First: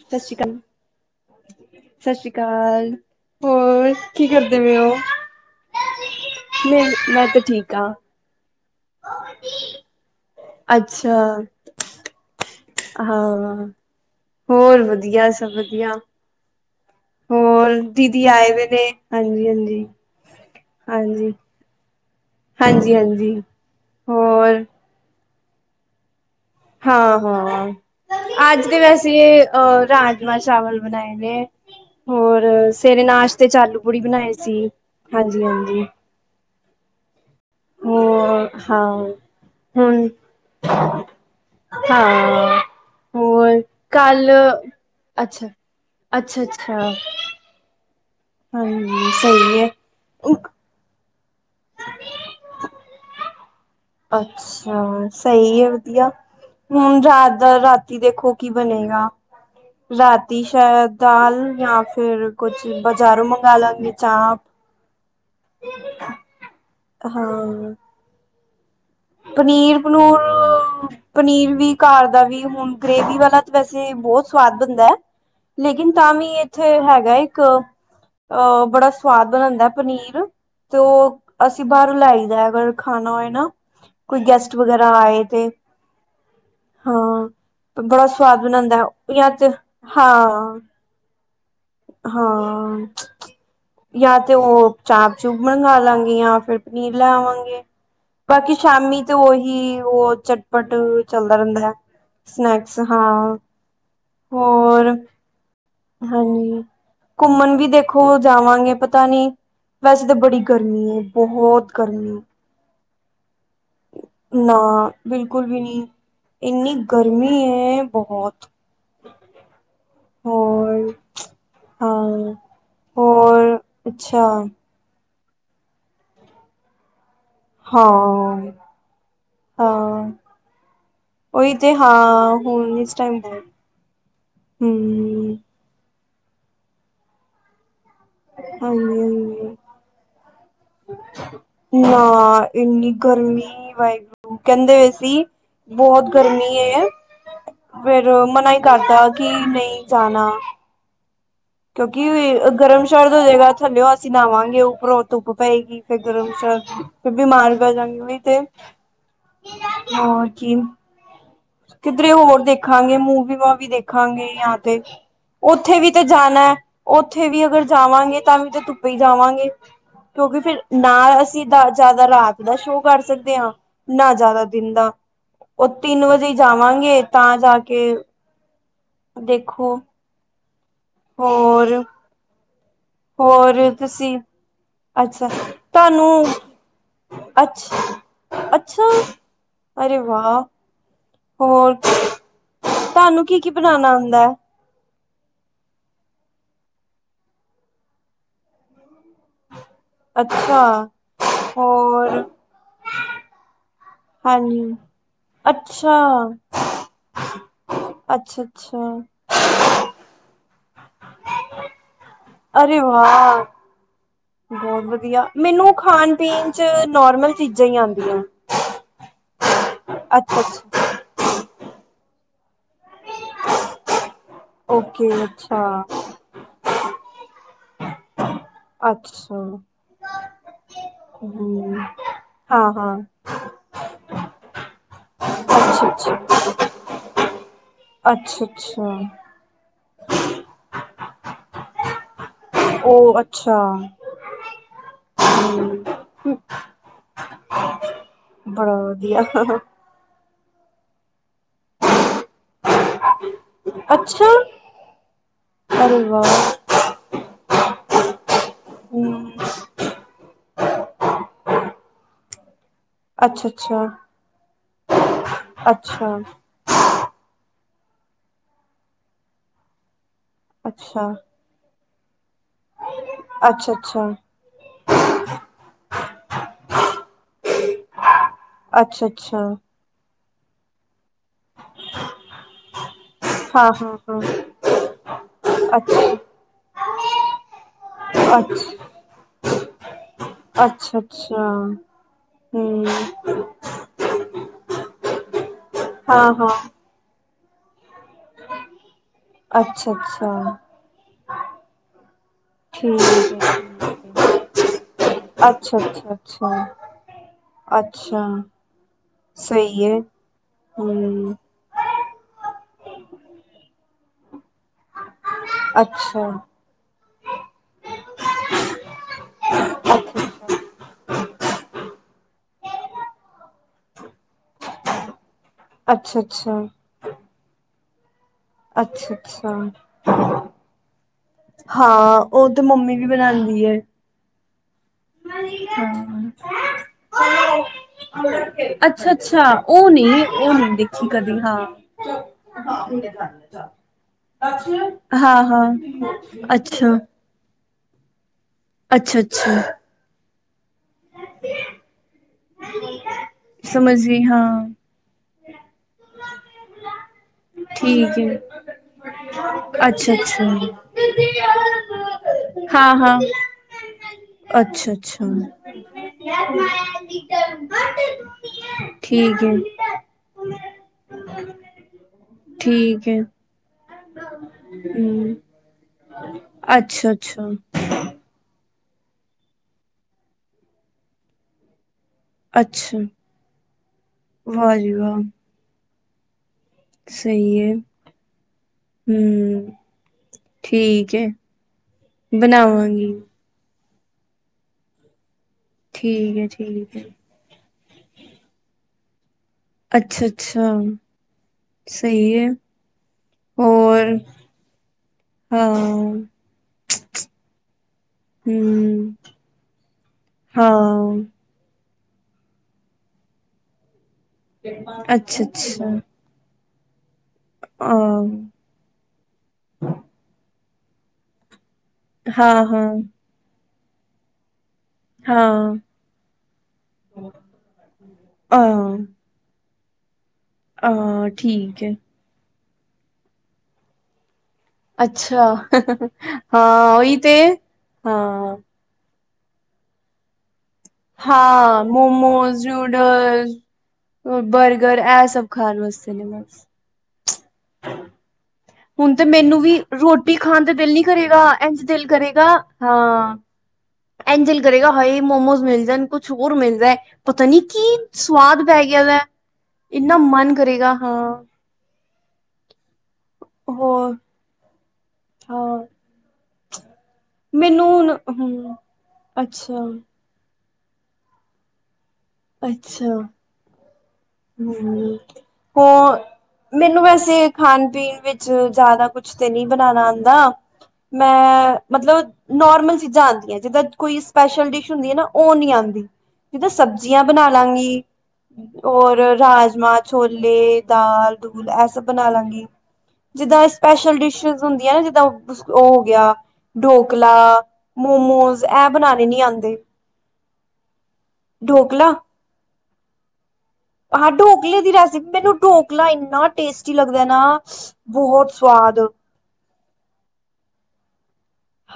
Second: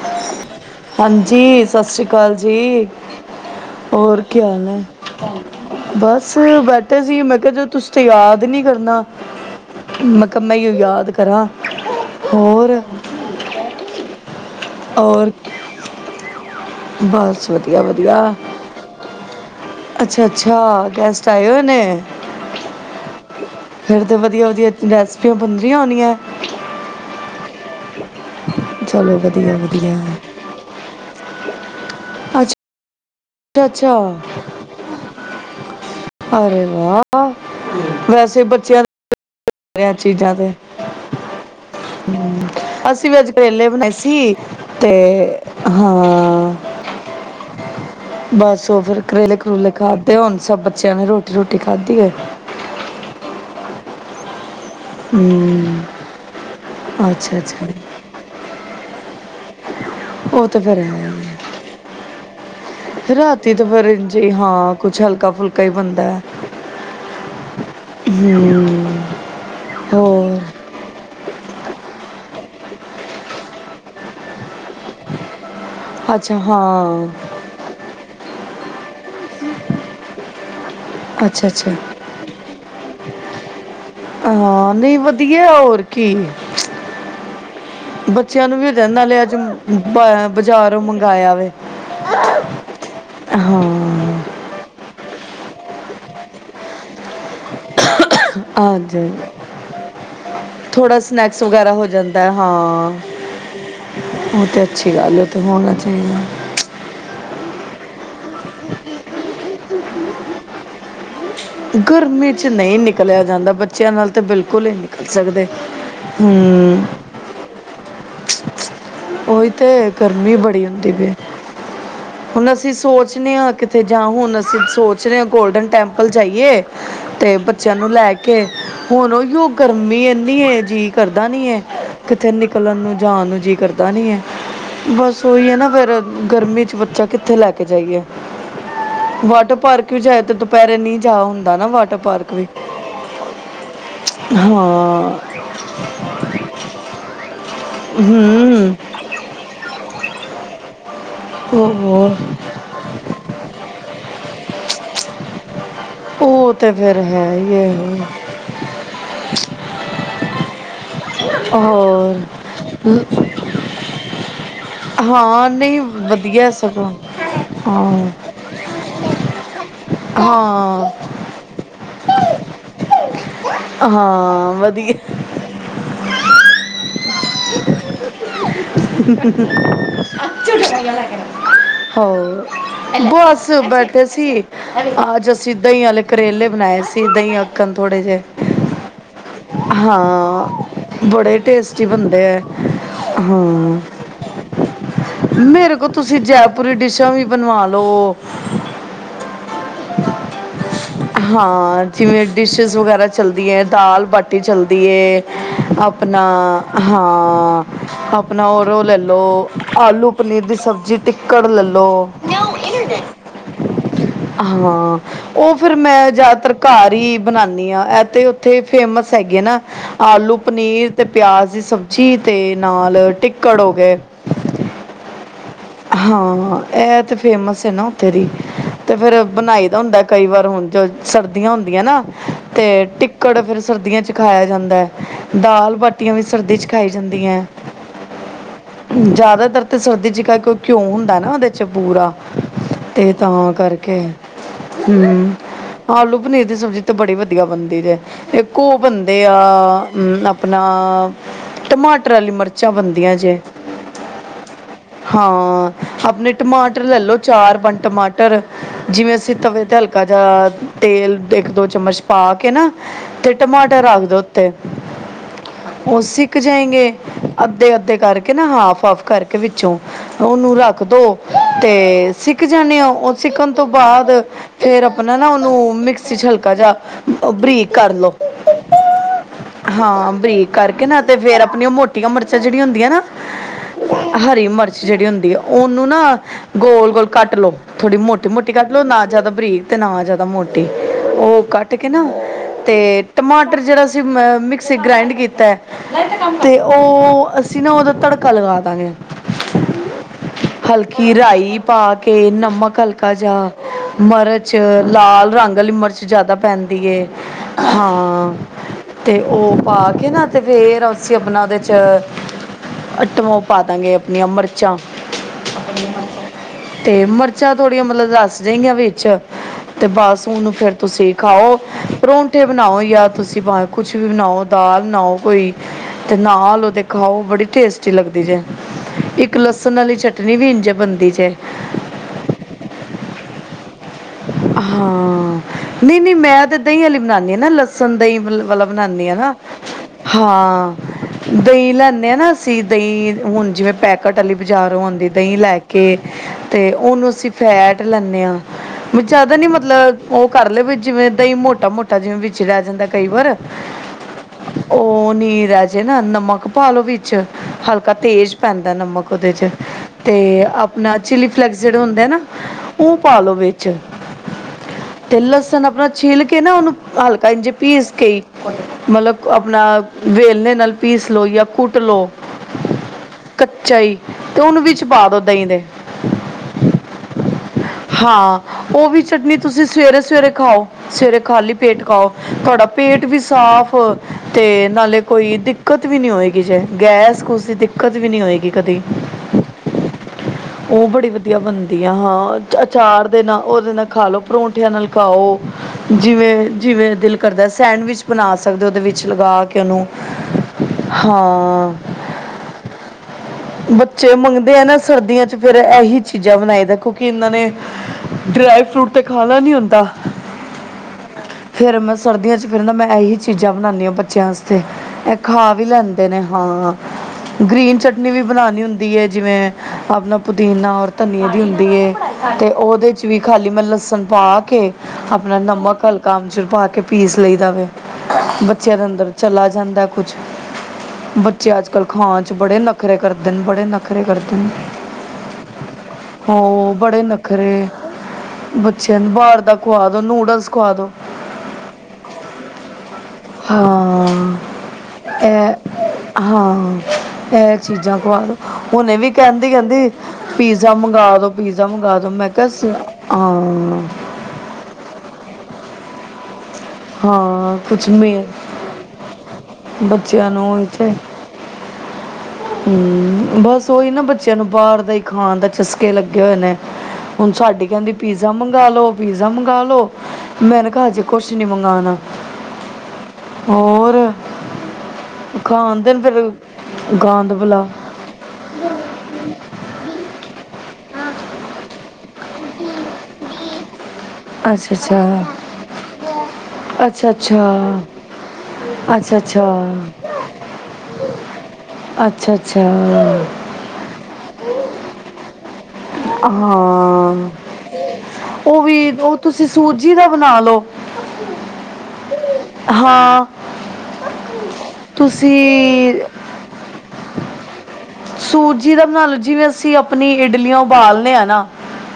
ਸਤਿ ਸ਼੍ਰੀ ਅਕਾਲ। ਹਾਂਜੀ ਸਤਿ ਸ੍ਰੀ ਅਕਾਲ ਜੀ ਹੋਰ ਕੀ ਹਾਲ ਹੈ। ਬਸ ਮੈਂ, ਬੈਠੇ ਸੀ ਮੈਂ ਤਾਂ ਕਿਹਾ ਜਦੋਂ ਠੀਕ ਤੁਸੀ ਹਾਂ। ਤੇ ਯਾਦ ਨੀ ਕਰਨਾ ਮੈਂ ਕਿਹਾ ਮੈਂ ਯਾਦ ਅੱਛਾ, ਕਰਾਂ ਹੋਰ ਹਾਂ ਹੋਰ ਵਧੀਆ ਔਰ ਸਭ ਵਧੀਆ। [inaudible] ਬਸ ਵਧੀਆ ਹੋਰ ਵਧੀਆ ਦੀਦੀ ਆਏ ਦੇ ਨੇ, ਹਾਂਜੀ, ਹਾਂਜੀ, ਅੱਛਾ ਅੱਛਾ ਗੈਸਟ ਹਾਂਜੀ। ਆਏ ਹੋਏ। ਹਾਂਜੀ, ਹਾਂਜੀ, ਫੇਿਰ ਤੇ ਵਧੀਆ ਹੋਰ ਵਧੀਆ ਰੈਸਪੀਆਂ ਬਣਰੀਆਂ ਹੋਣੀਆਂ। ਹਾਂ ਹਾਂ ਅੱਜ ਤਾਂ ਵੈਸੇ ਚਲੋ ਇਹ ਵਧੀਆ ਅਹ ਵਧੀਆ ਰਾਜਮਾਹ ਚਾਵਲ ਬਣਾਏ ਨੇ ਹੋਰ ਅੱਛਾ ਸਵੇਰੇ ਨਾਸ਼ਤੇ ਤੇ ਚਾਲੂ ਅੱਛਾ ਪੂੜੀ ਬਣਾਏ ਸੀ ਹਾਂਜੀ ਹਾਂਜੀ ਅਰੇ ਵਾਹ ਵੈਸੇ ਬੱਚਿਆਂ ਦੀਆਂ ਹਮ ਚੀਜ਼ਾਂ ਤੇ ਹਾਂ ਅਸੀਂ ਵੀ ਅੱਜ ਹੋਰ ਕਰੇਲੇ ਬਣਾਏ ਕੱਲ ਸੀ ਤੇ ਅੱਛਾ ਅੱਛਾ ਹਾਂ ਅੱਛਾ ਬਸ ਉਹ ਫੇਿਰ ਹਾਂਜੀ ਕਰੇਲੇ ਸਹੀ ਹੈ ਕਰੂਲੇ ਖਾਧਦੇ ਹੁਣ ਸਭ ਬੱਚਿਆਂ ਨੇ ਰੋਟੀ ਰੋਟੀ ਖਾਧੀ ਹੈ। ਅੱਛਾ ਸਹੀ ਹੈ ਹਮ ਵਧੀਆਹੁਣ ਅੱਛਾ ਰਾਤ ਦਾ ਅੱਛਾ ਰਾਤੀ ਦੇਖੋ ਕੀ ਬਣੇਗਾ। [inaudible] ਰਾਤੀ ਉਹ ਤਾਂ ਫਿਰ ਸ਼ਾਇਦ ਹੈ ਦਾਲ ਹੀ। ਜਾਂ ਫਿਰ ਕੁਛ ਬਾਜ਼ਾਰੋਂ ਰਾਤੀ ਮੰਗਾ ਤਾਂ ਫਿਰ ਲਾਂਗੇ ਇੰਝ ਹੀ ਚਾਪ ਹਾਂ ਕੁਛ ਹਲਕਾ ਫੁਲਕਾ ਹੀ ਬਣਦਾ ਹੈ। ਹਾਂ। ਹਮ। ਪਨੀਰ ਪਨੂਰ ਪਨੀਰ ਵੀ ਘਰ ਦਾ ਵੀ ਹੁਣ ਗ੍ਰੇਵੀ ਵਾਲਾ ਤਾਂ ਵੈਸੇ ਬਹੁਤ ਸਵਾਦ ਬਣਦਾ ਹੈ। ਲੇਕਿਨ ਤਾਂ ਵੀ ਅੱਛਾ ਇੱਥੇ ਹਾਂ ਹੈਗਾ ਇੱਕ ਅ ਬੜਾ ਸਵਾਦ ਬਣਉਦਾ ਪਨੀਰ ਤੇ ਉਹ ਅੱਛਾ ਅਸੀਂ ਅੱਛਾ ਬਾਹਰੋਂ ਲਾਈ ਦਾ ਅਗਰ ਖਾਣਾ ਹੋਏ ਨਾ। ਕੋਈ ਗੈਸਟ ਹਾਂ ਵਗੈਰਾ ਨਹੀਂ ਆਏ ਤੇ ਵਧੀਆ ਹੋਰ ਕੀ। ਹਾਂ ਬੜਾ ਸਵਾਦ ਬੱਚਿਆਂ ਨੂੰ ਵੀ ਬਣਾਉਂਦਾ ਰ ਨਾਲੇ ਜਾਂ ਅੱਜ ਤੇ ਹਾਂ ਬਾਜ਼ਾਰ ਮੰਗਇਆ ਵ ਹਾਂ ਜਾਂ ਤੇ ਉਹ ਚਾਪ ਚੂਬ ਮੰਗਾ ਲਾਂਗੇ ਜਾਂ ਫਿਰ ਪਨੀਰ ਲੈਵਾਂਗੇ। ਬਾਕੀ ਅੱਜ ਸ਼ਾਮੀ ਤੇ ਉਹੀ ਉਹ ਚਟਪਟ ਥੋੜਾ ਚੱਲਦਾ ਸਨੈਕਸ ਰਹਿੰਦਾ ਵਗੈਰਾ ਹੈ। ਹੋ ਜਾਂਦਾ ਸਨੈਕਸ ਹਾਂ ਹਾਂ ਉਹ ਤੇ ਹੋਰ ਅੱਛੀ ਗੱਲ ਤੇ ਹੁਣ ਹਾਂਜੀ ਘੁੰਮਣ ਵੀ ਦੇਖੋ ਜਾਵਾਂਗੇ ਪਤਾ ਨੀ ਵੈਸੇ ਤਾਂ ਬੜੀ ਗਰਮੀ ਹੈ ਬਹੁਤ ਗਰਮੀ ਚ ਨਹੀਂ ਨਿਕਲਿਆ ਜਾਂਦਾ ਬੱਚਿਆਂ ਨਾਲ ਤੇ ਨਾ ਬਿਲਕੁਲ ਹੀ ਨਿਕਲ ਬਿਲਕੁਲ ਸਕਦੇ ਵੀ ਨਹੀਂ ਇੰਨੀ ਹਮ ਗਰਮੀ ਹੈ ਬਹੁਤ ਉਹੀ ਤੇ ਗਰਮੀ ਬੜੀ ਹੋਰ ਹੁੰਦੀ ਪਈ ਹਾਂ ਹੁਣ ਅਸੀਂ ਸੋਚਦੇ ਹਾਂ ਹੋਰ ਕਿਤੇ ਜਾਂ ਅੱਛਾ ਹੁਣ ਅਸੀਂ ਸੋਚ ਜ ਗੋਲਡਨ ਟੈਂਪਲ ਜਾਈਏ ਅਤੇ ਹਾਂ ਹੁਣ ਹੀ ਉਹ ਗਰਮੀ ਹਾਂ ਇੰਨੀ ਜੀਅ ਕਰਦਾ ਉਹੀ ਨੀ ਤੇ ਕਿੱਥੇ ਹਾਂ ਨਿਕਲਣ ਹੁਣ ਇਸ ਨੂੰ ਟਾਈਮ ਜਾਣ ਹਮ ਨੂੰ ਜੀਅ ਕਰਦਾ ਨੀ ਹੈ ਬਸ ਉਓਹੀ ਹੈ ਨਾ ਫੇਿਰ ਗਰਮੀ ਚ ਬੱਚਾ ਕਿੱਥੇ ਲੈ ਕੇ ਜਾਈਏ ਹਾਂਜੀ ਵਾਟਰ ਹਾਂਜੀ ਪਾਰਕ ਵੀ ਜਾਏ ਤੇ ਦੁਪਹਿਰੇ ਨੀ ਨਾ ਇੰਨੀ ਗਰਮੀ ਵਾਹਿਗੁਰੂ ਕਹਿੰਦੇ ਵਏ ਹਾਂ ਸੀ। ਬਹੁਤ ਗਰਮੀ ਏ, ਫੇਿਰ ਮਨਾ ਹੀ ਹਮ ਕਰਤਾ। ਕਿ ਨਹੀਂ ਜਾਣਾ- ਹੋਰ ਕਿਉਂਕਿ ਗਰਮ ਸ਼ਰਦ ਹੋ ਜਾਏਗਾ ਥੱਲਿਓ ਅਸੀਂ ਨਹਾਵਾਂਗੇ ਉਪਰੋਂ ਧੁੱਪ ਪਏਗੀ। ਫ ਗਰਮ ਉਹ ਸਰਦ ਤੇ ਫਿਰ ਫ ਬਿ ਹੈ ਹੀ ਮਾਰ ਪੈ ਜਾਂਗੇ ਹੈ ਤੇ ਹੋ ਕੀ ਕਿੱਧਰੇ ਹੋਰ ਦੇਖਾਂਗੇ ਮੂਵੀ ਮਾਵੀ ਦੇਖਾਂਗੇ ਜਾਂ ਹਾਂ ਉੱਥੇ ਨਹੀਂ ਵੀ ਤੇ ਵਧੀਆ ਜਾਣਾ, ਸਗੋਂ ਉੱਥੇ ਵੀ ਅਗਰ ਹਾਂ ਜਾਵਾਂਗੇ ਤਾਂ ਵੀ ਤੇ ਤੁੁੱਪ ਹੀ ਜਾਵਾਂਗੇ- ਕਿਉਂਕਿ ਫਿਰ ਹਾਂ ਨਾ ਅਸੀਂ ਦਾ ਜ਼ਿਆਦਾ ਰਾਤ ਦਾ ਸ਼ੋਅ ਕਰ ਸਕਦੇ ਹਾਂ ਨਾ ਜ਼ਿਆਦਾ ਹਾਂ ਦਿਨ ਦਾ ਵਧੀਆ ਉਹ ਤਿੰਨ ਵਜੇ ਜਾਵਾਂਗੇ ਤਾਂ ਜਾ ਕੇ, ਦੇਖੋ ਅੱਛ [unintelligible] ਹੋਰ ਹਾਂ- ਬ ਬੱਸ ਹੋਰ ਬੈਠੇ ਤੁਸੀਂ ਸੀ। ਅੱਛਾ ਅੱਜ ਅਸੀਂ ਦਹੀਂ ਵਾਲੇ ਤੁਹਾਨੂੰ ਕਰੇਲੇ ਬਣਾਏ ਸੀ ਦਹੀਂਆਂ- ਅੱਛ ਕਮ, ਥੋੜੇ ਜਿਹੇ। ਅੱਛਾ! ਅਰੇ ਵਾਹ ਹਾਂ, ਬੜੇ ਹੋਰ ਟੇਸਟੀ ਬਣਦੇ ਹੈ, ਤੁਹਾਨੂੰ ਕੀ ਕੀ ਹਾਂ। ਬਣਾਉਣਾ ਆਉਂਦਾ ਹੈ [inaudible] ਮੇਰੇ ਕੋ ਤੁਸੀਂ ਜੈਪੁਰੀ ਡਿਸ਼ਾਂ ਵੀ ਬਣਵਾ ਲੋ। ਅੱਛਾ! ਹਾਂ, ਹੋਰ ਜਿਵੇਂ ਡਿਸ਼ਿਜ਼ ਵਗੈਰਾ ਚੱਲਦੀ ਏ। ਦਾਲ - ਬਾਟੀ ਹਾਂਜੀ ਚੱਲਦੀ ਏ। ਅੱਛਾ ਆਪਣਾ, ਹਾਂ ਅੱਛਾ ਆਪਣਾ ਔਰੋ ਅੱਛਾ ਲੈ ਲੋ। ਹੋਰ, ਆਲੂ - ਪਨੀਰ ਦੀ ਸਬਜ਼ੀ, ਟਿੱਕੜ ਲੈ ਲਓ। ਅਰੇ ਵਾਹ ਬਹੁਤ ਹਾਂ ਵਧੀਆ ਉਹ ਮੈਨੂੰ ਫਿਰ ਮੈਂ ਖਾਣ ਪੀਣ ਜ਼ਿਆਦਾਤਰ ਚ ਘਰ ਹੀ ਨੋਰਮਲ ਚੀਜ਼ਾਂ ਬਣਾਉਦੀ ਹੀ ਹਾਂ ਇਹ ਆਉਂਦੀਆਂ ਤੇ ਉੱਥੇ ਫੇਮਸ ਹੈਗੇ ਨਾ ਆਲੂ ਅੱਛਾ ਅੱਛਾ ਪਨੀਰ ਅਤੇ ਪਿਆਜ਼ ਦੀ ਸਬਜ਼ੀ ਦੇ ਨਾਲ ਟਿੱਕੜ ਹੋ ਗਏ ਓਕੇ ਅੱਛਾ ਹਾਂ, ਇਹ ਤੇ ਫੇਮਸ ਹੈ ਨਾ ਉੱਥੇ ਦੀ ਤੇ ਫੇਰ ਅੱਛਾ ਬਣਾਈ ਦਾ ਹੁੰਦਾ ਕਈ ਵਾਰ ਹੁਣ ਜੋ ਸਰਦੀਆਂ ਹਮ ਹੁੰਦੀਆਂ ਨਾ, ਹਾਂ ਤੇ ਹਾਂ ਘੜ ਫਿਰ ਸਰਦੀਆਂ ਚ ਖਾਇਆ ਜਾਂਦਾ ਹੈ ਦਾਲ ਅੱਛਾ ਬਾਟੀਆਂ ਅੱਛਾ ਵੀ ਸਰਦੀ ਚ ਖਾਈ ਜਾਂਦੀਆਂ ਅੱਛਾ ਅੱਛਾ ਜਿਆਦਾਤਰ ਤੇ ਸਰਦੀ ਚ ਕ ਕੋਈ ਘਿਉਂ ਹੁੰਦਾ ਨਾ ਉਹਦੇ ਚ ਪੂਰਾ ਤੇ ਉਹ ਤਾਂ ਅੱਛਾ ਕਰਕੇ ਹੂੰ, ਆਲੂ - ਪਨੀਰ ਦੀ ਸਬਜ਼ੀ ਤੇ ਬੜੀ ਵਧੀਆ ਬਣਦੀ ਹੈ। ਇਕ ਬੜਾ ਉਹ ਵਧੀਆ ਬਣਦੇ ਆ ਹੂੰ, ਆਪਣਾ ਟਮਾਟਰ ਆਲੀ ਮਿਰਚਾਂ ਬਣਦੀਆਂ ਜੇ। ਅੱਛਾ ਹਾਂ, ਅਰੇ ਆਪਣੇ ਟਮ ਵਾਹ ਟਮਾਟਰ ਲੈ ਲੋ। ਚਾਰ -ਪੰਜ ਟਮਾਟਰ। ਜਿਵੇਂ ਅਸੀਂ ਤਵੇ ਤੇ ਹਲਕਾ ਜਿਹਾ ਤੇਲ, ਇੱਕ- ਦੋ ਚਮਚ ਪਾ ਕੇ ਨਾ। ਤੇ ਟਮਾਟਰ ਅੱਛਾ ਰੱਖ ਦੋ ਉਥੇ, ਅੱਛਾ ਉਸ ਅੱਛਾ ਸਿਕ ਜਾਏਗੇ, ਅੱਧੇ - ਅੱਧੇ ਕਰਕੇ ਨਾ। ਹਾਫ- ਹਾਫ ਕਰਕੇ ਵਿੱਚੋਂ। ਉਹਨੂੰ ਰੱਖ ਅੱਛਾ ਦੋ, ਤੇ ਸਿੱਕ ਜਾਂਨੇ ਉ। ਉਹ ਸਿੱਕਣ ਤੋਂ ਅੱਛਾ ਬਾਅਦ। ਫੇਰ ਆਪਣਾ, ਨਾ ਉਹਨੂੰ ਮਿਕਸੀ 'ਚ ਹਲਕਾ ਜਿਹਾ ਬਰੀਕ ਕਰਲੋ। ਅੱਛਾ - ਅੱਛਾ। ਹਾਂ, ਬਰੀਕ ਕਰਕੇ ਨਾ। ਤੇ ਫੇਰ ਆਪਣੀਆਂ ਮੋਟੀਆਂ ਮਿਰਚਾਂ ਜਿਹੜੀਆਂ ਹੁੰਦੀਆਂ ਨਾ। ਹਾਂ ਹਾਂ ਹਾਂ ਹਰੀ ਮਿਰਚ ਜਿਹੜੀ ਹੁੰਦੀ ਹੈ, ਉਹਨੂੰ ਨਾ ਅੱਛਾ ਗੋਲ - ਗੋਲ ਕੱਟ ਲੋੋ। ਇਹ ਥੋੜ੍ਹੀ ਮੋਟੀ- ਮੋਟੀ ਕੱਟ ਲਓ ਅੱਛਾ ਨਾ। ਜਿਆਦਾ ਬਰੀਕ ਤੇ ਨਾ ਜਿਆਦਾ ਮੋਟੀ। ਅੱਛਾ ਉਹ ਅੱਛਾ ਕੱਟ ਕੇ ਨਾ ਤੇ ਹਮ ਟਮਾਟ ਜਿਹੜਾ ਅਸੀਂ ਮਿਕਸੀ ਗ੍ਰਾਈੰਡ ਕੀਤਾ, ਹਾਂ ਹਾਂ ਤੇ ਉਹ ਅਸੀਂ ਨਾ, ਉਹਦਾ ਤੜ ਧੱਕਾ ਲਗਾ ਤ ਅੱਛਾ ਅੱਛਾ [unintelligible] ਹਲਕੀ ਰਾਈ ਪਾ ਕੇ, ਨਮਕ ਹਲਕਾ ਜਾ। ਠੀਕ ਹੈ ਮਰਚ ਲਾਲ ਰੰਗ ਵਾਲੀ ਅੱਛਾ ਮਰਚ ਅੱਛਾ ਜ਼ਿਆਦਾ ਅੱਛਾ ਪੈਂਦੀ ਹੈ, ਹਾਂ। ਅੱਛਾ ਤੇ ਉਹ ਪਾ ਸਹੀ ਹੈ ਕੇ ਨਾ, ਤੇ ਫੇਰ ਅਸੀ ਹਮ ਆਪਣਾ ਉਹਦੇ 'ਚ ਅਠ ਨੋਂ ਓ ਪਾ ਦਾਂਗੇ ਆਪਣੀਆਂ ਮਿਰਚਾਂ। ਅੱਛਾ ਤੇ ਮਿਰਚਾਂ ਥੋੜੀਆਂ ਮਤਲਬ ਰਸ ਜੇਗੀਆਂ ਵਿੱਚ। ਤੇ ਬਸ ਅੱਛਾ ਉਹਨੂੰ ਫੇਰ ਤੁਸੀਂ ਖਾਓ ਪਰੋਂਂਠੇ ਬਣਾਓ, ਜਾਂ ਤੁਸੀਂ ਕੁਛ ਵੀ ਬਣਾਓ ਦਾਲ ਬਣਾਓ ਕੋਈ ਅੱਛਾ ਤੇ ਅੱਛਾ ਅੱਛਾ ਨਾਲ ਓਹਦੇ ਖਾਓ, ਬੜੀ ਟੇਸਟੀ। ਲੱਗਦੀ ਜੇ ਇੱਕ ਅੱਛਾ ਲਸਣ ਵਾਲੀ ਚਟਨੀ ਵੀ ਇੰਜ ਬਣਦੀ ਜੇ? ਹਾਂ ਉਹ ਤੇ ਮੰਮੀ ਵੀ ਬਣਾਂਦੀ ਏ। ਹਾਂ। ਨਹੀਂ ਨਹੀਂ, ਹਾਂ ਮੈਂ ਤੇ ਦਹੀਂ ਆਲੇ ਬਣਾਨੀ ਆ ਨਾ ਲਸਣ ਦਹੀਂ ਵਾਲਾ ਬਣਾਨੀ ਅੱਛਾ ਆ ਨਾ। ਅੱਛਾ ਉਹ ਨਹੀਂ ਉਹ ਹਾਂ, ਨਹੀਂ ਦੇਖੀ ਕਦੀ ਹਾਂ ਦਹੀਂ ਲੈਂਨੇ ਆ ਨਾ ਅਸੀਂ ਦਹੀਂ ਹੁਣ ਜਿਵੇਂ ਪੈਕ। ਕਟਲ ਵੀ ਬਜ਼ਾਰੋਂ ਆਂਦੀ ਦਹੀਂ ਹਾਂ ਲੈ ਕੇ, ਹਾਂ ਤੇ ਅੱਛਾ ਉਹਨੂੰ ਅਸੀਂ ਫੈਟ ਲੈਂਦੇ ਹਾਂ। ਵੀ ਅੱਛਾ ਜਿਆਦਾ ਨੀ ਅੱਛਾ ਮਤਲਬ ਉਹ ਕਰ ਲਵੇ ਜਿਵੇਂ ਦਹੀਂ ਮੋਟਾ-ਮੋਟਾ ਜਿਵੇਂ ਵਿੱਚ ਰਹਿ ਜਾਂਦਾ ਕਈ ਵਾਰ ਸਮਝ ਗਈ ਹਾਂ ਉਹ ਨੀ ਰਹਿ ਜੇ ਨਾ ਨਮਕ ਪਾਲੋ ਵਿੱਚ ਹਲਕਾ ਠੀਕ ਹੈ ਤੇਜ਼ ਪੈਂਦਾ ਏ ਨਮਕ ਉਹਦੇ ਚ। ਅੱਛਾ ਤੇ ਅੱਛਾ ਆਪਣਾ ਚਿੱਲੀ ਫਲੇੇਕਸ ਜਿਹੜੇ ਹੁੰਦੇ ਨਾ ਹਾਂ ਉਹ ਹਾਂ ਪਾ ਲਓ ਵਿੱਚ ਅੱਛਾ ਤੇ ਅੱਛਾ ਲਸਣ ਆਪਣਾ ਛਿੱਲ ਕੇ ਨਾ, ਉਹਨੂੰ ਹਲਕਾ ਇੰਜੇੰ ਪੀਸ ਕੇ ਮਤਲਬ ਠੀਕ ਹੈ ਆਪਣਾ ਵੇਲਣੇ ਨਾਲ ਪੀਸ ਲਓ ਜਾਂ ਕੁੱਟ ਲੋ। ਠੀਕ ਐ ਕੱਚਾ ਈ ਤੇ ਉਹਨੂੰ ਵਿੱਚ ਪਾ ਦੋ ਦਹੀਂ ਦੇ ਅੱਛਾ ਅੱਛਾ ਹਾਂ, ਉਹ ਵੀ ਚਟਣੀ ਤੁਸੀਂ ਸਵੇਰੇ ਸਵੇਰੇ ਖਾਓ ਸਵੇਰੇ ਖਾਲੀ ਤੁਹਾਡਾ ਅੱਛਾ ਪੇਟ ਵੀ ਸਾਫ਼ ਤੇ ਵਾਹ ਜੀ ਨਾਲੇ ਵਾਹ ਕੋਈ ਦਿਕ ਕੁਛ ਵੀ ਨਹੀਂ ਹੋਏਗੀ ਜੇ ਗੈਸ ਗੁਸ ਦੀ ਸਹੀ ਹੈ ਦਿੱਕਤ ਵੀ ਨਹੀਂ ਹੋਏਗੀ ਕਦੇ। ਹਮ ਉਹ ਬੜੀ ਠੀਕ ਹੈ ਵਧੀਆ ਬਣਦੀ ਆ, ਹਾਂ ਅਚਾਰ ਬਣਾਵਾਂਗੀ ਦੇ ਨਾਲ। ਉਹਦੇ ਨਾਲ ਖਾ ਲਓ ਪਰੌਠਿਆਂ ਨਾਲ ਖਾਓ ਠੀਕ ਹੈ ਜਿਵੇਂ ਜਿਵੇਂ ਠੀਕ ਹੈ ਦਿਲ ਕਰਦਾ? ਸੈਂਡਵਿਚ ਬਣਾ ਸਕਦੇ ਹੋ, ਉਹਦੇ ਵਿੱਚ ਲਗਾ ਕੇ। ਕੇ ਓਹਨੂੰ ਅੱਛਾ-ਅੱਛਾ ਹਾਂ। ਸਹੀ ਹੈ ਹੋਰ ਬੱਚੇ ਮੰਗਦੇ ਆ ਨਾ ਸਰਦੀਆਂ 'ਚ ਫਿਰ ਹਾਂ ਇਹੀ ਚੀਜ਼ਾਂ ਬਣਾਈ ਦਾ, ਕਿਉਂਕਿ ਇਹਨਾਂ ਨੇ ਡਰਾਈ ਫਰੂਟ ਤੇ ਹੂੰ ਖਾਣਾ ਨਹੀਂ ਹੁੰਦਾ। ਹਾਂ ਫਿਰ ਮੈਂ ਸਰਦੀਆਂ 'ਚ ਫਿਰ ਨਾ ਮੈਂ ਐਹੀ ਚੀਜ਼ਾਂ ਬਣਾਂਦੀ ਆ ਬੱਚਿਆਂ ਵਾਸਤੇ ਐਹ ਖਾ ਵੀ ਅੱਛਾ-ਅੱਛਾ ਲੈਂਦੇ ਨੇ। ਹਾਂ, ਗ੍ਰੀਨ ਅ ਚਟਨੀ ਵੀ ਬਨਾਣੀ ਹੁੰਦੀ ਹੁੰਦੀ ਏ ਜਿਵੇਂ ਆਪਣਾ ਪੁਦੀਨਾ ਔਰ ਧਨੀਏ ਦੀ ਹੁੰਦੀ ਏ। ਤੇ ਹਾਂ-ਹਾਂ ਉਹਦੇ 'ਚ ਵੀ ਖਾਲੀ ਮੈਂ ਲਸਣ ਪਾ ਕੇ ਆਪਣਾ ਹਾਂ ਨਮਕ ਹਲਕਾ ਅਮਚੂਰ ਪਾ ਕੇ ਪੀਸ ਲਈਦਾ ਵੇ ਬੱਚਿਆਂ ਦੇ ਅੰਦਰ ਚਲਾ ਜਾਂਦਾ, ਕੁਛ ਅ-ਅ ਬੱਚੇ ਅੱਜ ਠੀਕ ਕੱਲ੍ਹ ਹੈ ਖਾਣ ਚ ਬੜੇ ਨ ਖਰੇ ਕਰਦੇ ਨੇ ਬੜੇ ਨਖਰੇ ਕਰਦੇ ਨੇ। ਅੱਛਾ ਹਾਂ ਹੋ ਬੜੇ ਓਹੀ ਤੇ ਨਖਰੇ ਹਾਂ ਬੱਚਿਆਂ ਨੂੰ ਬਾਹਰ ਦਾ ਖਵਾ ਦੋ ਨੂਡਲਸ ਖਵਾ ਦੋ ਹਾਂ ਮੋਮੋਜ਼, ਨੂਡਲਜ਼ ਹਾਂ ਬਰਗਰ ਇਹ ਸਭ ਖਾਣ ਵਾਸਤੇ ਨੇ ਬਸ। ਐ, ਚੀਜ਼ਾਂ ਖੁਆ ਦੋ ਹੁਣ ਏ ਵੀ ਤੇ ਕਹਿੰਦੇ ਆ ਮੈਨੂੰ ਵੀ ਕਹਿੰਦੇ ਰੋਟੀ ਖਾਣ ਤੇ ਪੀਜ਼ਾ ਦਿਲ ਨੀ ਮੰਗਾ ਦੋ ਕਰੇਗਾ ਪੀਜ਼ਾ ਇੰਝ ਮੰਗਾ ਦਿਲ ਦੋ ਮੈਂ ਕਰੇਗਾ ਕਿਹਾ ਸ- ਹਾਂ, ਹਾਂ ਐੰਜਲ ਕਰੇਗਾ ਹਾਏ ਮੋਮੋਸ ਮਿਲ ਜਾਣ ਕੁਛ ਹੋਰ ਮਿਲ ਪਤਾ ਹਾਂ ਨੀ ਕੁਛ ਕੀ ਮੇ ਸੁਆਦ ਪੈ ਗਿਆ ਦਾ ਇੰਨਾ ਮਨ ਕਰੇਗਾ ਹਾਂ ਹੂੰ, ਬਸ ਉਹੀ ਨਾ ਹੋਰ ਬੱਚਿਆਂ ਨੂੰ ਬਾਹਰ ਦਾ ਹੀ ਖਾਣ ਦਾ ਹਾਂ ਚਸਕੇ ਲੱਗੇ ਹੋਏ ਨੇ। ਹੁਣ ਸਾਡੀ ਮੈਨੂੰ ਕਹਿੰਦੀ ਹੁਣ ਪੀਜ਼ਾ ਮੰਗਾ ਹਮ ਲੋ ਪੀਜ਼ਾ ਮੰਗਾ ਅੱਛਾ ਲੋੋ ਮੈਂਨੇ ਕਿਹਾ ਅਜੇ ਕੁਛ ਨੀ ਮੰਗਾਣਾ ਅੱਛਾ ਹੋਰ ਖਾਣ ਹੋ ਦੇਣ ਫਿਰ ਮੈਨੂੰ ਗਾਂਦ ਵੈਸੇ ਬਲਾ ਖਾਣ ਪੀਣ ਵਿੱਚ ਚ ਜਿਆਦਾ ਕੁਛ ਤੇ ਨਹੀਂ ਬਣਾਉਣਾ ਆਉਂਦਾ। ਮੈਂ, ਮਤਲਬ ਨੋਰਮਲ ਚੀਜ਼ਾਂ ਆਉਂਦੀਆਂ ਨੇ। ਕੋਈ ਸਪੈਸ਼ਲ ਅੱਛਾ ਡਿਸ਼ ਹੁੰਦੀ ਅੱਛਾ ਏ ਨਾ, ਉਹ ਨੀ ਆਉਂਦੀ ਜਿੱਦਾਂ ਅੱਛਾ ਸਬਜ਼ੀਆਂ ਬਣਾ ਅੱਛਾ ਲਾਂਗੀ। ਹੋਰ ਅੱਛਾ ਅੱਛਾ ਰਾਜਮਾਂ, ਛੋਲੇ, ਦਾਲ -ਦੂਲ ਇਹ ਸਭ ਬਣਾ ਅੱਛਾ ਅੱਛਾ ਲਾਂਗੀ। ਜਿੱਦਾਂ ਇਹ ਸਪੈਸ਼ਲ ਡਿਸ਼ਿਜ਼ ਹੁੰਦੀਆਂ ਨਾ, ਜਿੱਦਾਂ। ਉਹ ਹੋ ਗਿਆ। ਹਾਂ ਢੋਕਲਾ, ਉਹ ਮੋਮੋਜ਼ ਇਹ ਵੀ ਉਹ ਬਣਾਣੇ ਨੀ ਤੁਸੀਂ ਆਉਂਦੇ। ਸੂਜੀ ਦਾ ਬਣਾ ਲਓ ਢੋਕਲਾ। ਹਾਂ। ਹਾਂ ਢੋਕਲੇ ਦੀ ਰੈਸਿਪੀ, ਮੈਨੂੰ ਤੁਸੀਂ ਢੋਕਲਾ ਇੰਨਾ ਟੇਸਟੀ ਲੱਗਦਾ ਏ ਨਾ। ਬਹੁਤ ਸੂਜੀ ਦਾ ਸਵਾਦ ਬਣਾ ਲੋ। ਜਿਵੇਂ ਅਸੀਂ ਆਪਣੀ ਇਡਲੀਆਂ ਉਬਾਲਦੇ ਆ ਨਾ।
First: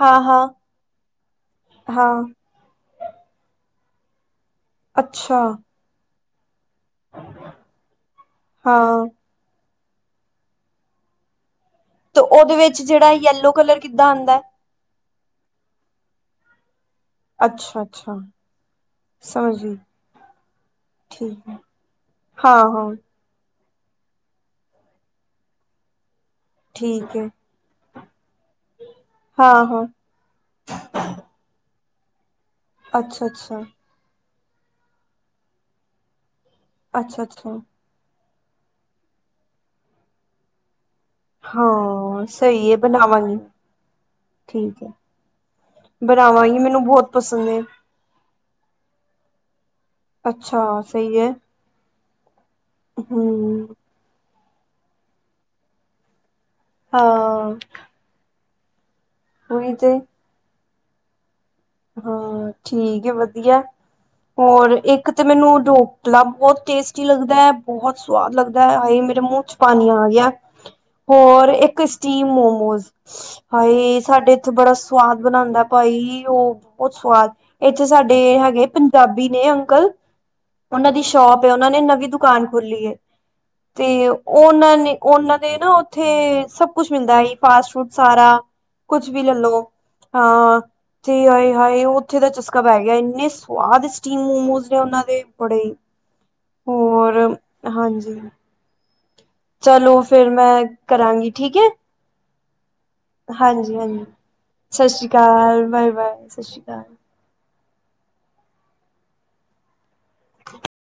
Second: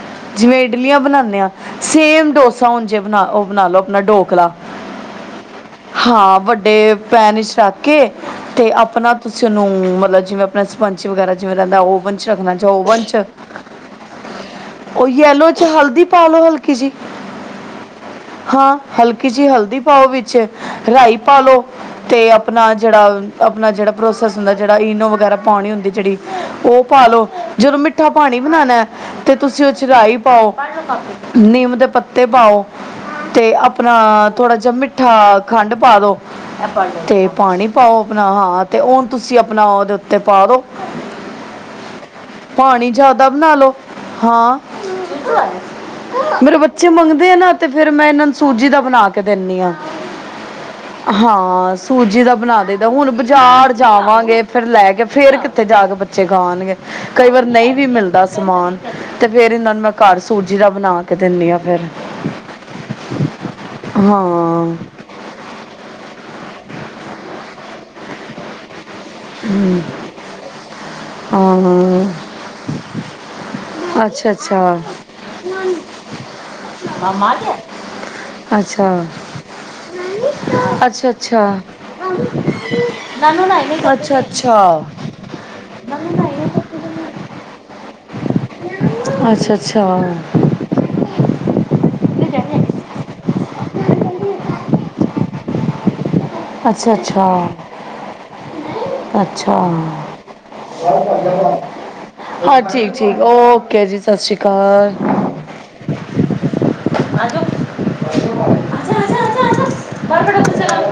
ਹਾਂ-ਹਾਂ, ਜਿਵੇਂ ਇਡਲੀਆਂ ਬਣਾਦੇ ਆ। ਹਾਂ ਹਾਂ ਸੇਮ ਡੋਸ ਸਾਨ ਜੇ ਬਣਾ ਦੋ ਉਹ ਬਣਾ ਲੋ ਆਪਣਾ ਢੋਕਲਾ। ਅੱਛਾ। ਹਾਂ, ਵੱਡੇ ਪੈਣ ਵਿਚ ਰੱਖ ਕੇ ਤੇ, ਹਾਂ ਆਪਣਾ ਤੁਸੀਂ ਉਹਨੂੰ ਮਤਲਬ ਜਿਵੇਂ। ਅਪਣਾ ਸਪੰਚ ਵਗੈਰਾ ਜਿਵੇਂ ਰਹਿੰਦਾ। ਓਵਨ ਚ ਰੱਖਣਾ ਉਹਦੇ ਤੇ ਵਿੱਚ ਓਵਨ ਜਿਹੜਾ ਚ। ਯੈਲੋ ਕਲਰ ਕਿੱਦਾਂ ਆਂਦਾ ਉਹ ਯਲੋ ਚ ਹਲਦੀ ਪਾ ਲੋੋ ਹਲਕੀ ਜਿਹੀ। ਅੱਛਾ-ਅੱਛਾ ਹਾਂ, ਹਲਕੀ ਜਿਹੀ ਸਮਝ ਗਈ ਹਲਦੀ ਪਾਓ ਵਿੱਚ, ਰਾਈ ਪਾ ਠੀਕ ਹੈ ਲੋ। ਤੇ ਆਪਣਾ ਹਾਂ-ਹਾਂ ਜਿਹੜਾ। ਆਪਣਾ ਜਿਹੜਾ ਪ੍ਰੋਸੈਸ ਹੁੰਦਾ, ਜਿਹੜਾ ਇਨੋ ਵਗੈਰਾ ਪਾਣੀ ਹੁੰਦੀ, ਜਿਹੜੀ ਉਹ ਠੀਕ ਪਾਾਲੋ ਹੈ ਜਦੋਂ ਮਿੱ ਮਿੱਠਾ ਪਾਣੀ ਬਣਾਉਣਾ। ਤੇ ਤੁਸੀਂ ਉਹ ਚ ਹਾਂ-ਹਾਂ ਰਹੀ ਪਾਓ ਨਿੰਮ ਦੇ ਪੱਤੇ ਪਾਓ। ਤੇ ਅੱਛਾ-ਅੱਛਾ ਆਪਣਾ ਥੋੜਾ ਜਿਹਾ ਮਿੱਠਾ ਖੰਡ ਪਾ ਦੋ। ਤੇ ਅੱਛਾ-ਅੱਛਾ ਪਾਣੀ ਪਾਓ ਆਪਣਾ। ਹਾਂ ਤੇ, ਉਹਨੂੰ ਤੁਸੀਂ ਆਪਣਾ ਉਹਦੇ ਉੱਤੇ ਪਾ ਦੋ। ਹਾਂ ਸਹੀ ਹੈ ਪਾਣੀ ਜਿਆਦਾ ਬਣਾਵਾਂਗੀ ਬਣਾ ਲੋ। ਹਾਂ। ਠੀਕ ਹੈ। ਮੇਰੇ ਬਣਾਵਾਂਗੀ ਮੈਨੂੰ ਬੱਚੇ ਬਹੁਤ ਮੰਗਦੇ ਆ ਪਸੰਦ ਨਾ। ਹੈ ਤੇ ਫੇਰ ਮੈਂ ਇਹਨਾਂ ਨੂੰ ਸੂਜੀ ਦਾ ਬਣਾ ਕੇ ਦੇਣੀ ਆਂ। ਅੱਛਾ ਸਹੀ ਹੈ ਹਾਂ ਸੂਜੀ ਦਾ ਬਣਾ ਦੇਈਦਾ। ਹੁਣ ਬਾਜ਼ਾਰ ਹੂੰ। ਜਾਵਾਂਗੇ ਫੇਰ ਲੈ ਕੇ, ਫੇਰ ਕਿੱਥੇ ਜਾ ਕੇ ਬੱਚੇ ਖਾਣਗੇ। ਕਈ ਵਾਰ ਹਾਂ ਨਹੀਂ ਵੀ ਮਿਲਦਾ। ਸਮਾਨ। ਤੇ ਫੇਰ ਉਹੀ ਇਹਨਾਂ ਨੂੰ ਮੈਂ ਤੇ ਘਰ ਸੂਜੀ ਦਾ ਬਣਾ ਕੇ ਦਿੰਦੀ ਹਾਂ। ਫੇਰ, ਹਾਂ ਠੀਕ ਏ ਵਧੀਆ ਹੋਰ ਹਾਂ ਕੀ। ਇਕ ਤੇ ਮੈਨੂੰ ਢੋਕਲਾ ਬਹੁਤ ਟੇਸਟੀ ਲੱਗਦਾ ਹੈ। ਬਹੁਤ ਸੁਵਾਦ ਲੱਗਦਾ ਏ। ਆਏ ਮੇਰੇ ਮੂੰਹ ਚ ਪਾਣੀ ਆ ਗਿਆ। ਹੋਰ ਇੱਕ, ਹਾਂ ਸਟੀਮ ਮੋਮੋਸ। ਹਾਏ, ਅੱਛਾ ਸਾਡੇ ਇੱਥੇ ਬੜਾ ਅੱਛਾ ਸਵਾਦ ਬਣਾਉਂਦਾ ਭਾਈ, ਉਹ। ਬਹੁਤ ਮਾਮਾ ਸਵਾਦ। ਆ ਗਿਆ ਇੱਥੇ ਸਾਡੇ ਹੈਗੇ ਅੱਛਾ ਪੰਜਾਬੀ ਨੇ ਅੰਕਲ। ਉਹਨਾਂ ਦੀ ਅੱਛਾ ਸ਼ੋਪ ਅੱਛਾ ਹੈ। ਉਹਨਾਂ ਨੇ ਨਵੀਂ ਦੁਕਾਨ ਖੋਲੀ ਹੈ। ਨਾਨੂ ਨਾ ਇਹਨੇ ਤੇ ਅੱਛਾ ਉਹਨਾਂ ਅੱਛਾ ਨੇ ਉਹਨਾਂ ਦੇ ਨਾ ਨਾਨੂ ਨਾ ਉੱਥੇ ਸਭ ਕੁਛ ਮਿਲਦਾ ਇਹਨੇ ਐ। ਫਾਸਟ ਫੂਡ ਸਾਰਾ ਕੁਛ ਵੀ ਅੱਛਾ ਲੈਲੋ। ਅੱਛਾ ਹਾਂ, ਤੇ ਹਾਏ- ਹਾਏ ਉੱਥੇ ਤੇ ਦਾ ਚਸਕਾ ਪੈ ਜਾਣੇ ਗਿਆ। ਇੰਨੇ ਆਅਦ ਸਟੀਮ ਮੋਮੋਜ ਨੇ ਉਹਨਾਂ ਦੇ ਬੜੇ। ਅੱਛਾ- ਹੋਰ ਅੱਛਾ ਹਾਂਜੀ ਅ- ਅੱਛਾ ਚਲੋ ਫਿਰ ਮੈਂ ਕਰਾਂਗੀ ਠੀਕ ਹੈ ਹਾਂ ਠੀਕ। ਠੀਕ ਹਾਂਜੀ- ਓਕੇ ਜੀ, ਹਾਂਜੀ ਸਤਿ ਸ਼੍ਰੀ ਅਕਾਲ। ਸਤਿ ਸ਼੍ਰੀ ਅਕਾਲ, ਬਾਏ- ਬਾਏ ਸਤਿ ਸ਼੍ਰੀ ਅਕਾਲ। ਆ ਜਾਓ, ਆ ਜਾ ਆ ਜਾ ਆ ਜਾ, ਬਾਹਰ ਬੈਠੋ ਤੁਸੀਂ।